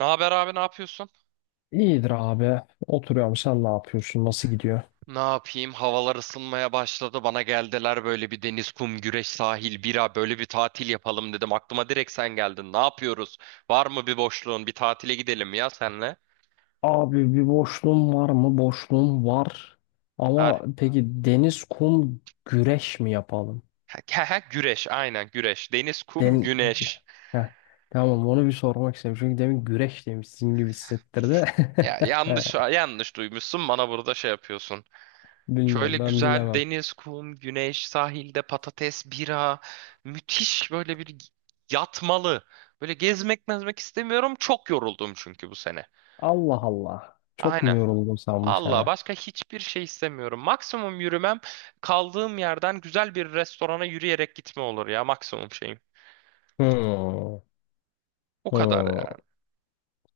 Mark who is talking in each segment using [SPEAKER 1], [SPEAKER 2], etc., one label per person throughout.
[SPEAKER 1] Ne haber abi ne yapıyorsun?
[SPEAKER 2] İyidir abi. Oturuyorum. Sen ne yapıyorsun? Nasıl gidiyor?
[SPEAKER 1] Ne yapayım? Havalar ısınmaya başladı. Bana geldiler böyle bir deniz, kum, güreş, sahil, bira böyle bir tatil yapalım dedim. Aklıma direkt sen geldin. Ne yapıyoruz? Var mı bir boşluğun? Bir tatile gidelim ya senle.
[SPEAKER 2] Abi bir boşluğum var mı? Boşluğum var. Ama
[SPEAKER 1] Har
[SPEAKER 2] peki deniz, kum, güreş mi yapalım?
[SPEAKER 1] ha, ha, güreş aynen güreş. Deniz, kum,
[SPEAKER 2] Den
[SPEAKER 1] güneş.
[SPEAKER 2] Heh, tamam onu bir sormak istedim. Çünkü demin güreş demişsin gibi hissettirdi.
[SPEAKER 1] Ya yanlış yanlış duymuşsun. Bana burada şey yapıyorsun. Şöyle
[SPEAKER 2] Bilmem ben
[SPEAKER 1] güzel
[SPEAKER 2] bilemem.
[SPEAKER 1] deniz, kum, güneş, sahilde patates, bira. Müthiş böyle bir yatmalı. Böyle gezmek mezmek istemiyorum. Çok yoruldum çünkü bu sene.
[SPEAKER 2] Allah Allah. Çok mu
[SPEAKER 1] Aynen.
[SPEAKER 2] yoruldun sen bu
[SPEAKER 1] Valla
[SPEAKER 2] sene?
[SPEAKER 1] başka hiçbir şey istemiyorum. Maksimum yürümem kaldığım yerden güzel bir restorana yürüyerek gitme olur ya maksimum şeyim.
[SPEAKER 2] Hmm,
[SPEAKER 1] O kadar
[SPEAKER 2] hmm.
[SPEAKER 1] ya.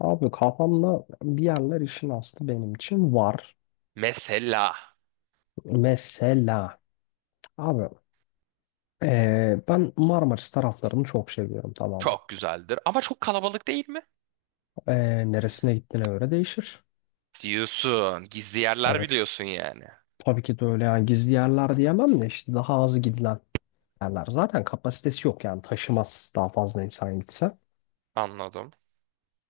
[SPEAKER 2] Abi kafamda bir yerler işin aslı benim için var.
[SPEAKER 1] Mesela
[SPEAKER 2] Mesela abi, ben Marmaris taraflarını çok seviyorum, tamam mı?
[SPEAKER 1] çok güzeldir ama çok kalabalık değil mi?
[SPEAKER 2] Neresine gittiğine göre değişir.
[SPEAKER 1] Diyorsun. Gizli yerler
[SPEAKER 2] Evet.
[SPEAKER 1] biliyorsun yani.
[SPEAKER 2] Tabii ki de öyle yani gizli yerler diyemem de işte daha az gidilen yerler. Zaten kapasitesi yok yani taşımaz daha fazla insan gitse.
[SPEAKER 1] Anladım.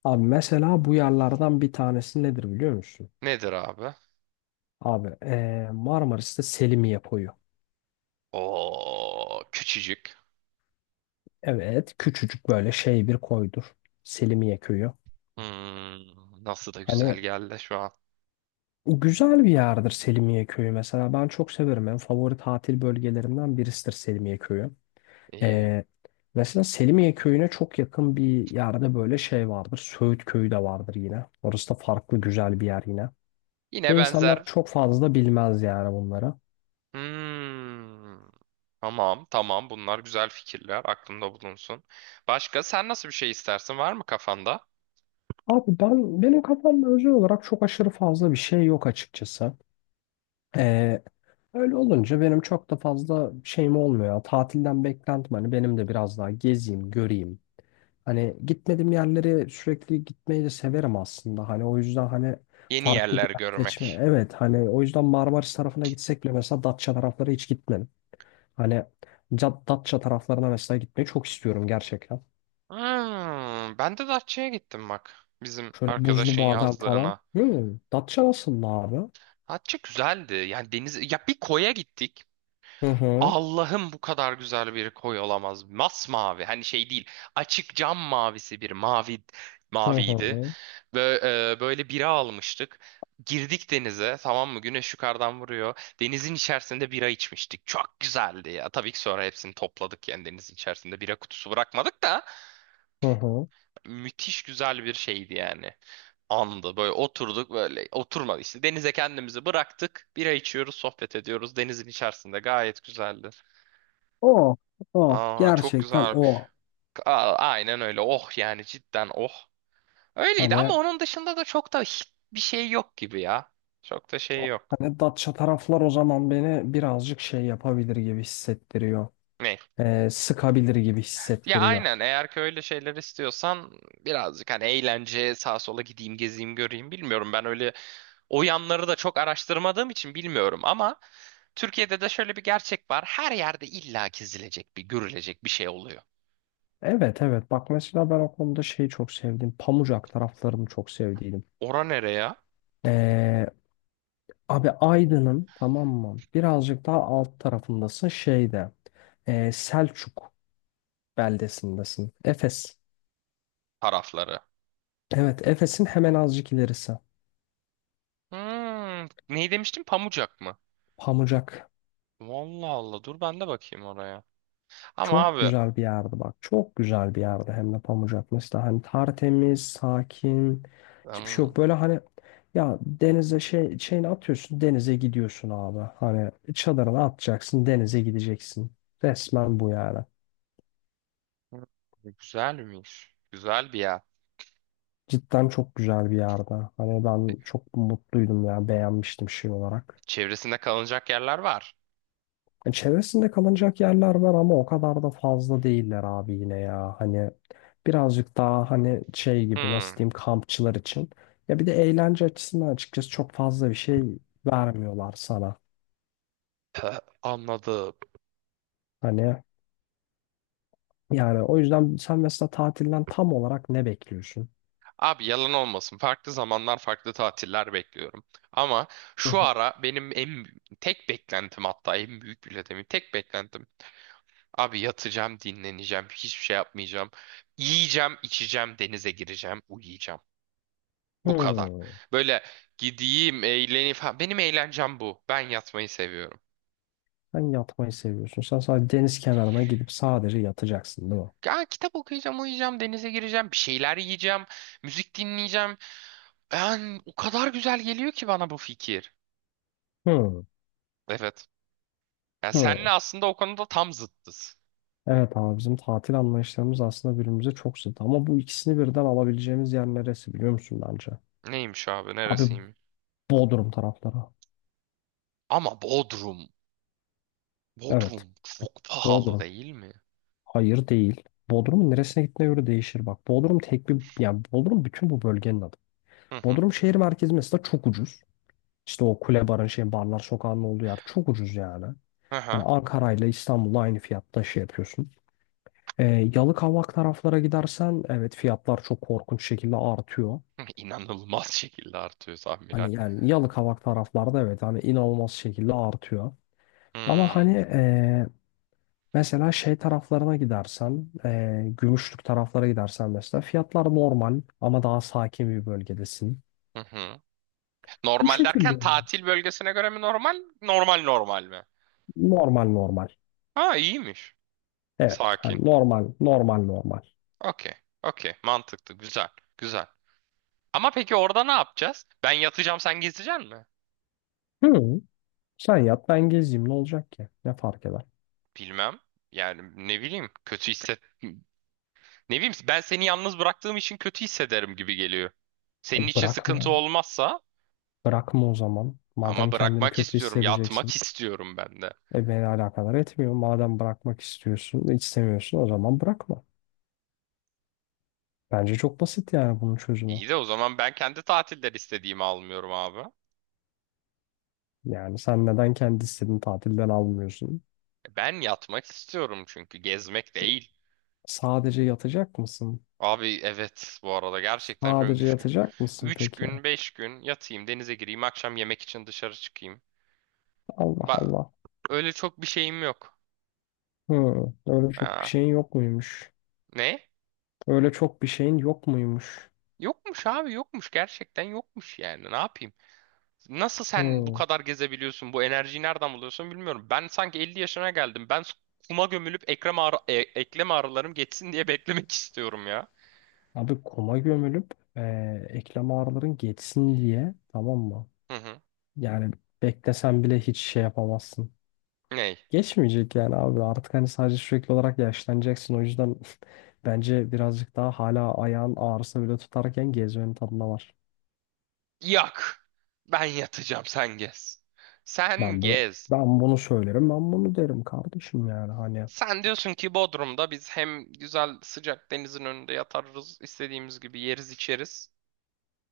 [SPEAKER 2] Abi mesela bu yerlerden bir tanesi nedir biliyor musun?
[SPEAKER 1] Nedir abi?
[SPEAKER 2] Abi Marmaris'te Selimiye koyu.
[SPEAKER 1] O küçücük.
[SPEAKER 2] Evet küçücük böyle şey bir koydur. Selimiye köyü.
[SPEAKER 1] Nasıl da güzel
[SPEAKER 2] Hani
[SPEAKER 1] geldi şu an.
[SPEAKER 2] güzel bir yerdir Selimiye Köyü mesela. Ben çok severim. En favori tatil bölgelerimden birisidir Selimiye Köyü.
[SPEAKER 1] İyi.
[SPEAKER 2] Ee, mesela Selimiye Köyü'ne çok yakın bir yerde böyle şey vardır. Söğüt Köyü de vardır yine. Orası da farklı güzel bir yer yine. Ve
[SPEAKER 1] Yine
[SPEAKER 2] insanlar
[SPEAKER 1] benzer.
[SPEAKER 2] çok fazla bilmez yani bunları.
[SPEAKER 1] Hmm. Tamam, tamam. Bunlar güzel fikirler. Aklımda bulunsun. Başka sen nasıl bir şey istersin? Var mı kafanda?
[SPEAKER 2] Abi ben benim kafamda özel olarak çok aşırı fazla bir şey yok açıkçası. Ee, öyle olunca benim çok da fazla şeyim olmuyor. Tatilden beklentim hani benim de biraz daha gezeyim, göreyim. Hani gitmediğim yerlere sürekli gitmeyi de severim aslında. Hani o yüzden hani
[SPEAKER 1] Yeni
[SPEAKER 2] farklı bir
[SPEAKER 1] yerler
[SPEAKER 2] yer seçme.
[SPEAKER 1] görmek.
[SPEAKER 2] Evet hani o yüzden Marmaris tarafına gitsek bile mesela Datça tarafları hiç gitmedim. Hani Datça taraflarına mesela gitmeyi çok istiyorum gerçekten.
[SPEAKER 1] Hmm, Ben de Datça'ya gittim bak. Bizim
[SPEAKER 2] Şöyle buzlu
[SPEAKER 1] arkadaşın
[SPEAKER 2] badem falan.
[SPEAKER 1] yazdığına.
[SPEAKER 2] Hmm, Datça nasıl abi?
[SPEAKER 1] Datça güzeldi. Yani deniz ya bir koya gittik.
[SPEAKER 2] Hı hı.
[SPEAKER 1] Allah'ım bu kadar güzel bir koy olamaz. Masmavi. Hani şey değil. Açık cam mavisi bir mavi
[SPEAKER 2] Hı
[SPEAKER 1] maviydi.
[SPEAKER 2] hı.
[SPEAKER 1] Ve böyle bira almıştık. Girdik denize tamam mı? Güneş yukarıdan vuruyor. Denizin içerisinde bira içmiştik. Çok güzeldi ya. Tabii ki sonra hepsini topladık yani denizin içerisinde bira kutusu bırakmadık da
[SPEAKER 2] Hı hı.
[SPEAKER 1] müthiş güzel bir şeydi yani. Andı böyle oturduk böyle oturmadı işte denize kendimizi bıraktık. Bira içiyoruz, sohbet ediyoruz. Denizin içerisinde gayet güzeldi.
[SPEAKER 2] O. O.
[SPEAKER 1] Aa çok
[SPEAKER 2] Gerçekten
[SPEAKER 1] güzel.
[SPEAKER 2] o.
[SPEAKER 1] Aa, aynen öyle. Oh yani cidden oh. Öyleydi ama
[SPEAKER 2] Hani
[SPEAKER 1] onun dışında da çok da hiç bir şey yok gibi ya. Çok da şey yok.
[SPEAKER 2] Datça taraflar o zaman beni birazcık şey yapabilir gibi hissettiriyor.
[SPEAKER 1] Ne?
[SPEAKER 2] Sıkabilir gibi
[SPEAKER 1] Ya
[SPEAKER 2] hissettiriyor.
[SPEAKER 1] aynen eğer ki öyle şeyler istiyorsan birazcık hani eğlence sağa sola gideyim gezeyim göreyim bilmiyorum. Ben öyle o yanları da çok araştırmadığım için bilmiyorum ama Türkiye'de de şöyle bir gerçek var. Her yerde illa gezilecek bir görülecek bir şey oluyor.
[SPEAKER 2] Evet evet bak mesela ben o konuda şeyi çok sevdim. Pamucak taraflarını çok sevdiydim.
[SPEAKER 1] Ora nereye?
[SPEAKER 2] Ee, abi Aydın'ın, tamam mı? Birazcık daha alt tarafındasın şeyde. Selçuk beldesindesin. Efes.
[SPEAKER 1] Tarafları.
[SPEAKER 2] Evet, Efes'in hemen azıcık ilerisi.
[SPEAKER 1] Ne demiştim? Pamucak mı?
[SPEAKER 2] Pamucak.
[SPEAKER 1] Vallahi Allah dur ben de bakayım oraya. Ama
[SPEAKER 2] Çok
[SPEAKER 1] abi
[SPEAKER 2] güzel bir yerdi bak. Çok güzel bir yerdi hem de Pamucak. Mesela hani tertemiz, sakin. Hiçbir şey
[SPEAKER 1] hmm,
[SPEAKER 2] yok. Böyle hani ya denize şey şeyini atıyorsun, denize gidiyorsun abi. Hani çadırını atacaksın, denize gideceksin. Resmen bu yani.
[SPEAKER 1] güzelmiş. Güzel bir yer.
[SPEAKER 2] Cidden çok güzel bir yerde. Hani ben çok mutluydum ya, beğenmiştim şey olarak.
[SPEAKER 1] Çevresinde kalınacak yerler var.
[SPEAKER 2] Çevresinde kalınacak yerler var ama o kadar da fazla değiller abi yine ya. Hani birazcık daha hani şey gibi nasıl
[SPEAKER 1] Hmm,
[SPEAKER 2] diyeyim kampçılar için. Ya bir de eğlence açısından açıkçası çok fazla bir şey vermiyorlar sana.
[SPEAKER 1] Anladım.
[SPEAKER 2] Hani yani o yüzden sen mesela tatilden tam olarak ne bekliyorsun?
[SPEAKER 1] Abi yalan olmasın. Farklı zamanlar, farklı tatiller bekliyorum. Ama
[SPEAKER 2] Hı
[SPEAKER 1] şu
[SPEAKER 2] hı.
[SPEAKER 1] ara benim en tek beklentim hatta en büyük bile demeyeyim. Tek beklentim. Abi yatacağım, dinleneceğim, hiçbir şey yapmayacağım. Yiyeceğim, içeceğim, denize gireceğim, uyuyacağım. Bu kadar.
[SPEAKER 2] Hmm.
[SPEAKER 1] Böyle gideyim, eğleneyim falan. Benim eğlencem bu. Ben yatmayı seviyorum.
[SPEAKER 2] Sen yatmayı seviyorsun. Sen sadece deniz kenarına gidip sadece yatacaksın değil mi?
[SPEAKER 1] Ya kitap okuyacağım, uyuyacağım, denize gireceğim, bir şeyler yiyeceğim, müzik dinleyeceğim. Ben o kadar güzel geliyor ki bana bu fikir.
[SPEAKER 2] Hmm.
[SPEAKER 1] Evet. Ya
[SPEAKER 2] Hmm.
[SPEAKER 1] senle aslında o konuda tam zıttız.
[SPEAKER 2] Evet abi bizim tatil anlayışlarımız aslında birbirimize çok zıt ama bu ikisini birden alabileceğimiz yer neresi biliyor musun bence?
[SPEAKER 1] Neymiş abi,
[SPEAKER 2] Abi
[SPEAKER 1] neresiymiş?
[SPEAKER 2] Bodrum tarafları.
[SPEAKER 1] Ama Bodrum.
[SPEAKER 2] Evet
[SPEAKER 1] Bodrum çok pahalı
[SPEAKER 2] Bodrum.
[SPEAKER 1] değil mi?
[SPEAKER 2] Hayır değil. Bodrum'un neresine gittiğine göre değişir bak. Bodrum tek bir yani Bodrum bütün bu bölgenin adı.
[SPEAKER 1] Hı hı.
[SPEAKER 2] Bodrum şehir merkezi mesela çok ucuz. İşte o kule barın şey barlar sokağının olduğu yer çok ucuz yani.
[SPEAKER 1] Hı
[SPEAKER 2] Hani
[SPEAKER 1] hı.
[SPEAKER 2] Ankara ile İstanbul'la aynı fiyatta şey yapıyorsun. Ee, Yalıkavak taraflara gidersen evet fiyatlar çok korkunç şekilde artıyor.
[SPEAKER 1] İnanılmaz şekilde artıyor tahminen.
[SPEAKER 2] Hani yani Yalıkavak taraflarda evet hani inanılmaz şekilde artıyor. Ama hani
[SPEAKER 1] Hmm.
[SPEAKER 2] mesela şey taraflarına gidersen, Gümüşlük taraflara gidersen mesela fiyatlar normal ama daha sakin bir bölgedesin.
[SPEAKER 1] Hı hı.
[SPEAKER 2] Bu
[SPEAKER 1] Normal
[SPEAKER 2] şekilde
[SPEAKER 1] derken
[SPEAKER 2] oluyor.
[SPEAKER 1] tatil bölgesine göre mi normal? Normal normal mi?
[SPEAKER 2] Normal normal.
[SPEAKER 1] Ha iyiymiş.
[SPEAKER 2] Evet hani
[SPEAKER 1] Sakin.
[SPEAKER 2] normal normal normal.
[SPEAKER 1] Okey. Okey. Mantıklı. Güzel. Güzel. Ama peki orada ne yapacağız? Ben yatacağım sen gezeceksin mi?
[SPEAKER 2] Hı, sen yat ben gezeyim ne olacak ki? Ne fark eder?
[SPEAKER 1] Bilmem. Yani ne bileyim. Kötü hisset. Ne bileyim ben seni yalnız bıraktığım için kötü hissederim gibi geliyor. Senin için sıkıntı
[SPEAKER 2] Bırakma.
[SPEAKER 1] olmazsa
[SPEAKER 2] Bırakma o zaman.
[SPEAKER 1] ama
[SPEAKER 2] Madem kendini
[SPEAKER 1] bırakmak
[SPEAKER 2] kötü
[SPEAKER 1] istiyorum. Yatmak
[SPEAKER 2] hissedeceksin.
[SPEAKER 1] istiyorum ben de.
[SPEAKER 2] E beni alakadar etmiyor. Madem bırakmak istiyorsun, istemiyorsun o zaman bırakma. Bence çok basit yani bunun çözümü.
[SPEAKER 1] İyi de o zaman ben kendi tatiller istediğimi almıyorum abi.
[SPEAKER 2] Yani sen neden kendi istediğin tatilden almıyorsun?
[SPEAKER 1] Ben yatmak istiyorum çünkü gezmek değil.
[SPEAKER 2] Sadece yatacak mısın?
[SPEAKER 1] Abi evet bu arada gerçekten şöyle
[SPEAKER 2] Sadece yatacak mısın
[SPEAKER 1] 3
[SPEAKER 2] peki?
[SPEAKER 1] gün 5 gün yatayım denize gireyim akşam yemek için dışarı çıkayım.
[SPEAKER 2] Allah
[SPEAKER 1] Bak
[SPEAKER 2] Allah.
[SPEAKER 1] öyle çok bir şeyim yok.
[SPEAKER 2] Hı, öyle çok bir
[SPEAKER 1] Ha,
[SPEAKER 2] şeyin yok muymuş?
[SPEAKER 1] ne?
[SPEAKER 2] Öyle çok bir şeyin yok muymuş?
[SPEAKER 1] Yokmuş abi yokmuş gerçekten yokmuş yani ne yapayım? Nasıl sen bu
[SPEAKER 2] Hı.
[SPEAKER 1] kadar gezebiliyorsun bu enerjiyi nereden buluyorsun bilmiyorum. Ben sanki 50 yaşına geldim ben kuma gömülüp eklem ağrılarım geçsin diye beklemek istiyorum ya.
[SPEAKER 2] Abi kuma gömülüp eklem ağrıların geçsin diye, tamam mı?
[SPEAKER 1] Hı hı.
[SPEAKER 2] Yani beklesen bile hiç şey yapamazsın.
[SPEAKER 1] Ney?
[SPEAKER 2] Geçmeyecek yani abi artık hani sadece sürekli olarak yaşlanacaksın o yüzden bence birazcık daha hala ayağın ağrısı bile tutarken gezmenin tadına var.
[SPEAKER 1] Yak. Ben yatacağım sen gez. Sen
[SPEAKER 2] Ben böyle
[SPEAKER 1] gez.
[SPEAKER 2] ben bunu söylerim ben bunu derim kardeşim yani hani
[SPEAKER 1] Sen diyorsun ki Bodrum'da biz hem güzel sıcak denizin önünde yatarız, istediğimiz gibi yeriz içeriz.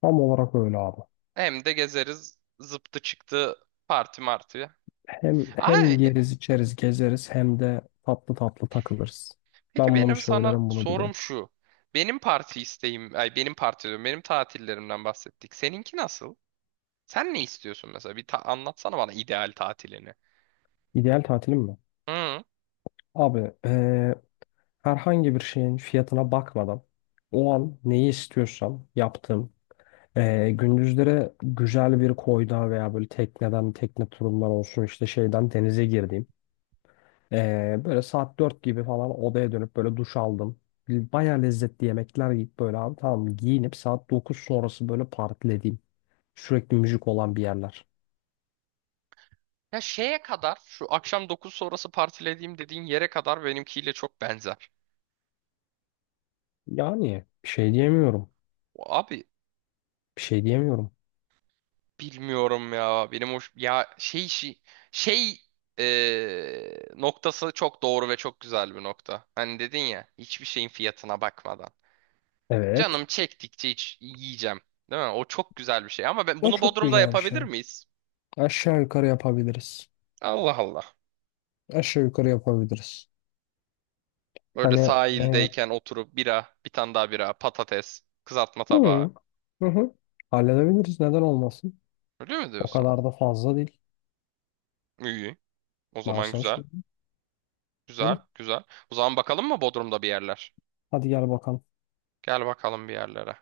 [SPEAKER 2] tam olarak öyle abi.
[SPEAKER 1] Hem de gezeriz zıptı çıktı parti martı.
[SPEAKER 2] Hem
[SPEAKER 1] Ay,
[SPEAKER 2] yeriz içeriz gezeriz hem de tatlı tatlı takılırız.
[SPEAKER 1] peki
[SPEAKER 2] Ben bunu
[SPEAKER 1] benim sana
[SPEAKER 2] söylerim bunu bilirim.
[SPEAKER 1] sorum şu. Benim parti isteğim, ay benim parti diyorum, benim tatillerimden bahsettik. Seninki nasıl? Sen ne istiyorsun mesela? Anlatsana bana ideal tatilini.
[SPEAKER 2] İdeal tatilim mi?
[SPEAKER 1] Hı.
[SPEAKER 2] Abi herhangi bir şeyin fiyatına bakmadan o an neyi istiyorsam yaptığım. Gündüzlere güzel bir koyda veya böyle tekneden, tekne turundan olsun işte şeyden denize girdiğim. Böyle saat 4 gibi falan odaya dönüp böyle duş aldım. Baya lezzetli yemekler yiyip böyle abi tamam giyinip saat 9 sonrası böyle partilediğim. Sürekli müzik olan bir yerler.
[SPEAKER 1] Ya şeye kadar şu akşam 9 sonrası partilediğim dediğin yere kadar benimkiyle çok benzer.
[SPEAKER 2] Yani bir şey diyemiyorum.
[SPEAKER 1] Abi
[SPEAKER 2] Bir şey diyemiyorum.
[SPEAKER 1] bilmiyorum ya. Benim hoş ya şey noktası çok doğru ve çok güzel bir nokta. Hani dedin ya hiçbir şeyin fiyatına bakmadan.
[SPEAKER 2] Evet.
[SPEAKER 1] Canım çektikçe hiç yiyeceğim. Değil mi? O çok güzel bir şey. Ama ben
[SPEAKER 2] O
[SPEAKER 1] bunu
[SPEAKER 2] çok
[SPEAKER 1] Bodrum'da
[SPEAKER 2] güzel bir şey.
[SPEAKER 1] yapabilir miyiz?
[SPEAKER 2] Aşağı yukarı yapabiliriz.
[SPEAKER 1] Allah Allah.
[SPEAKER 2] Aşağı yukarı yapabiliriz.
[SPEAKER 1] Böyle
[SPEAKER 2] Hani e,
[SPEAKER 1] sahildeyken oturup bira, bir tane daha bira, patates, kızartma tabağı.
[SPEAKER 2] hı, hı hı. Halledebiliriz, neden olmasın?
[SPEAKER 1] Öyle mi
[SPEAKER 2] O
[SPEAKER 1] diyorsun?
[SPEAKER 2] kadar da fazla değil.
[SPEAKER 1] İyi. O
[SPEAKER 2] Ben
[SPEAKER 1] zaman
[SPEAKER 2] sana
[SPEAKER 1] güzel.
[SPEAKER 2] söyleyeyim.
[SPEAKER 1] Güzel,
[SPEAKER 2] Öyle.
[SPEAKER 1] güzel. O zaman bakalım mı Bodrum'da bir yerler?
[SPEAKER 2] Hadi gel bakalım.
[SPEAKER 1] Gel bakalım bir yerlere.